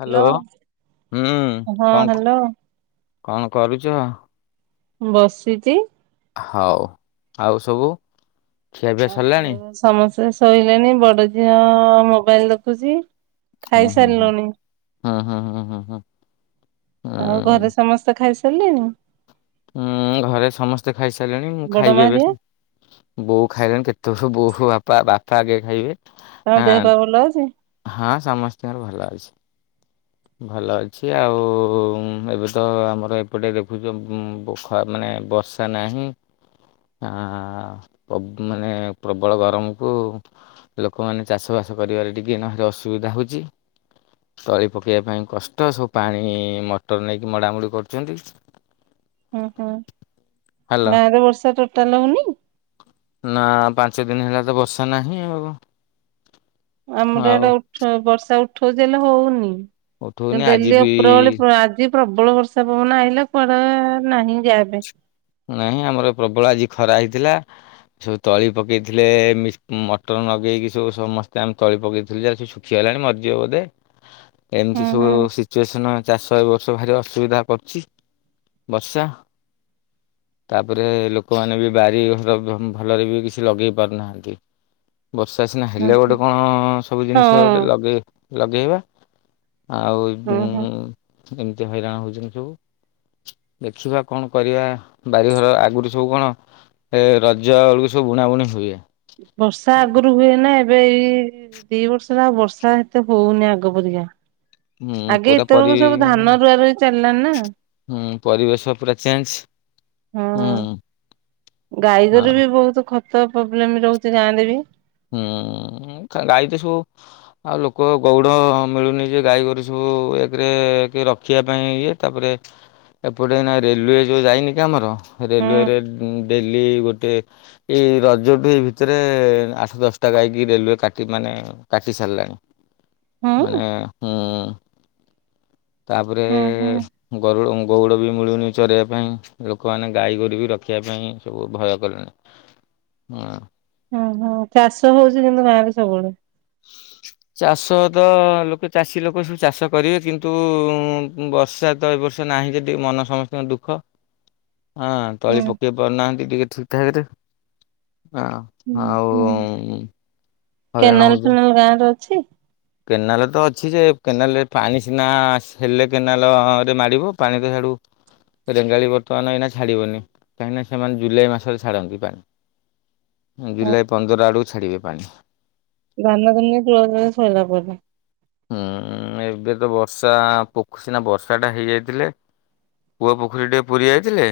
Hello ହୁଁ ହଁ କଣ ହ୍ୟାଲୋ କଣ କରୁଛ? ବସିଛି। ହଉ ଆଉ ସବୁ ଖିଆପିଆ ସରିଲାଣି? ଆଉ ସମସ୍ତେ ଶୋଇଲେଣି ବଡ ଝିଅ ମୋବାଇଲ ଦେଖୁଛି। ହୁଁ ହୁଁ -ହୁଁ- ହଁ - ହଁ - ହଁ - ହଁ। ଆଉ ଘରେ ସମସ୍ତେ ଖାଇସାରିଲେଣି? ଉଁ, ଘରେ ସମସ୍ତେ ଖାଇସାରିଲେଣି ମୁଁ ବଡ ମା ଖାଇବି ଏବେ। ହେରିକା? ବୋଉ ଖାଇଲେଣି କେତବଳଠୁ ବୋଉ ବାପା ବାପା ଆଗେ ଖାଇବେ। ତାଙ୍କ ଦେହ ହଁ ପା ଭଲ ଅଛି? ହଁ ସମସ୍ତିଙ୍କର ଭଲ ଅଛି। ଭଲ ଅଛି ଆଉ ଏବେ ତ ଆମର ଏପଟେ ଦେଖୁଚ ପୋଖ ମାନେ ବର୍ଷ ଷା ନାହିଁ, ମାନେ ପ୍ରବଳ ଗରମକୁ ଲୋକମାନେ ଚାଷ ବାସ କରିବାରେ ଟିକେ ଏଇନା ଭାରି ଅସୁବିଧା ହଉଚି। କରି ପକେଇବା ପାଇଁ କଷ୍ଟ। ସବୁ ପାଣି ମଟର ନେଇକି ମଡାମଡ଼ି କରୁଚନ୍ତି। ହୁଁ ହୁଁ, ହାଲୋ ଗାଁରେ ବର୍ଷା ଟୋଟାଲ ହଉନି? ନା ପାଞ୍ଚ ଦିନି ହେଲା ତ ବର୍ଷା ନାହିଁ ଆଉ। ଆମର ଆଉ ଆଡେ ଉଠ ବର୍ଷା ଉଠଉଚି ହେଲେ ହଉନି। ଉଠଉନି ଆଜି ଡେଲି ବି ଉପର ବଳି। ପୁଣି ଆଜି ପ୍ରବଳ ବର୍ଷା ପବନ ଆଇଲା କୁଆଡେ ନାହିଁ ଯାହା ଏବେ। ନାହିଁ ଆମର ପ୍ରବଳ ଆଜି ଖରା ହେଇଥିଲା। ସବୁ ତଳି ପକେଇଥିଲେ ମିଶ୍, ମଟର ନଗେଇକି ସବୁ ସମସ୍ତେ ଆମେ ତଳି ପକେଇଥିଲୁ ଯାହା ଖୀଗଲାଣି ମରିଯିବ ବୋଧେ। ଏମିତି ହୁଁ ସବୁ ହୁଁ ସିଚୁଏସନ୍ ଚାଷ ଏ ବର୍ଷ ଭାରି ଅସୁବିଧା କରୁଚି ବର୍ଷା। ତାପରେ ଲୋକମାନେ ବି ବାରି ଘର ଭଲରେ ବି କିଛି ଲଗେଇ ପାରୁନାହାନ୍ତି। ବର୍ଷା ସିନା ହୁଁ ହେଲେ ହୁଁ ଗୋଟେ କଣ ସବୁ ହଁ ଜିନିଷ ଗୋଟେ ଲଗେ ଲଗେଇବା। ଆଉ ହଁ ହଁ। ଏମିତି ହଇରାଣ ହଉଚନ୍ତି ସବୁ। ଦେଖିବା କଣ କ ପରିବା, ବାରିଘର ଆଗୁରୁ ସବୁ କଣ ଏ ରଜ ବଳୁକୁ ସବୁ ବୁଣାବୁଣି ହୁଏ। ବର୍ଷା ଆଗୁରୁ ହୁଏନା ଏବେ ଏଇ ଦି ବର୍ଷ ହେଲା ବର୍ଷା ଏତେ ହଉନି ଆଗ ପରିକା। ହୁଁ ଆଗେ ପୁରା ପରି ଏତବଳୁକୁ ସବୁ ଧାନ ରୁଆ ରୁଇ ଚାଲିଲାଣି ନା। ହୁଁ ପରିବେଶ ପୁରା ଚେଞ୍ଜ। ହଁ ହୁଁ ହଁ ଗାଈଗୋରୁ ବି ବହୁତୁ ଖତ ପ୍ରୋବ୍ଲେମ ରହୁଚି ଗାଁରେ ବି। ହୁଁ ଗାଈ ତ ସବୁ ଆଉ ଲୋକ ଗଉଡ଼ ମିଳୁନି ଯେ ଗାଈ ଗୋରୁ ସବୁ ଏକେରେ କି ରଖିବା ପାଇଁ ଇଏ। ତାପରେ ଏପଟେ ଏଇନା ରେଲୱେ ଯୋଉ ଯାଇନି କି ଆମର ହୁଁ ରେଲୱେରେ ଡେଲି ଗୋଟେ ଏଇ ରଜଟୁ ଏଇ ଭିତେରେ ଆ ଆଠ ଦଶଟା ଗାଈକି ରେଲୱେ କାଟି ମାନେ କାଟି ସାରିଲାଣି। ମାନେ ହୁଁ। ହୁଁ, ତାପରେ ହୁଁ ହୁଁ ଗରୁଡ଼ ଗଉଡ଼ ବି ମିଳୁନି ଚରେଇଆ ପାଇଁ। ଲୋକମାନେ ଗାଈ ଗୋରୁ ବି ରଖିଆ ପାଇଁ ସବୁ ଭୟ କଲେଣି। [unintelligible] ଓହୋ, ଚାଷ ହଉଚି କିନ୍ତୁ ଗାଁରେ ସବୁବଳେ। ଚାଷ ତ ଲୋକେ ଚାଷୀ ଲୋକ ସବୁ ଚାଷ କରିବେ କିନ୍ତୁ ବର୍ଷା ତ ଏ ବର୍ଷ ନାହିଁ ଯେଦି ମନ ସମସ୍ତଙ୍କ ଦୁଃଖ। ହଁ ହୁଁ ତଳି ପକେଇ ପାରୁନାହାନ୍ତି ଟିକେ ଠିକ୍ ଠାକ୍ ରେ। ହଁ, ହୁଁ ହୁଁ। ଆଉ ହଇରାଣ କେନାଲ ହଉଛ ଫେନାଲ ଗାଁରେ ଅଛି? କେନାଲ ତ ଅଛି ଯେ କେନାଲରେ ପାଣି ସିନା ହେଲେ କେନାଲ ରେ ମାଡିବ ପାଣି ତ ଛାଡୁ ରେଙ୍ଗାଳି ବର୍ତ୍ତମାନ ଏଇନା ଛାଡ଼ିବନି, କାହିଁକିନା ସେମାନେ ଜୁଲାଇ ମାସରେ ଛାଡ଼ନ୍ତି ପାଣି। ଜୁଲାଇ ପନ୍ଦର ଆଡୁକୁ ଛାଡିବେ ପାଣି। ଧାନ ଧୁନି ତୁଳ ତଳେ ସଇଲା ପରେ। ହୁଁ ଏବେ ତ ବର୍ଷା ପୋକର ସିନା ବର୍ଷା ଟା ହେଇଯାଇଥିଲେ ପୁଅ ପୋଖରୀ ଟିକେ ପୁରୀ ଯାଇଥିଲେ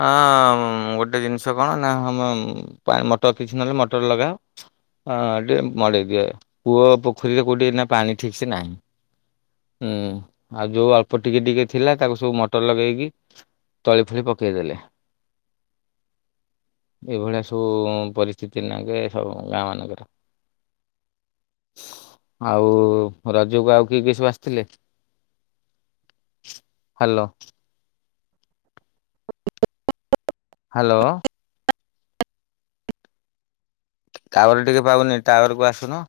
ହଁ ଗୋଟେ ଜିନିଷ କଣ ନା [unintelligible] ପା ମଟର କିଛି ନହେଲେ ମଟର ଲଗାଅ ଟିକେ ମଡେଇ ଦିଏ। କୂଅ ପୋଖରୀରେ କଉଠି ଏଇନା ପାଣି ଠିକ ସେ ନାହିଁ। ହୁଁ ଆଉ ଯୋଉ ଅଳ୍ପ ଟିକେ ଟିକେ ଥିଲା ତାକୁ ସବୁ ମଟର ଲଗେଇକି ତଳି ଫଳି ପକେଇଦେଲେ। ଏଇଭଳିଆ ସବୁ ପରିସ୍ଥିତି ନା କେ ସବୁ ଗାଁ ମାନଙ୍କରେ। ଆଉ ରଜକୁ ଆଉ କିଏ କିଏ ସବୁ ଆସିଥିଲେ? ହ୍ୟାଲୋ ହ୍ୟାଲୋ ଟାୱାର ଟିକେ ପାଉନି ଟାୱାରକୁ ଆସୁନ।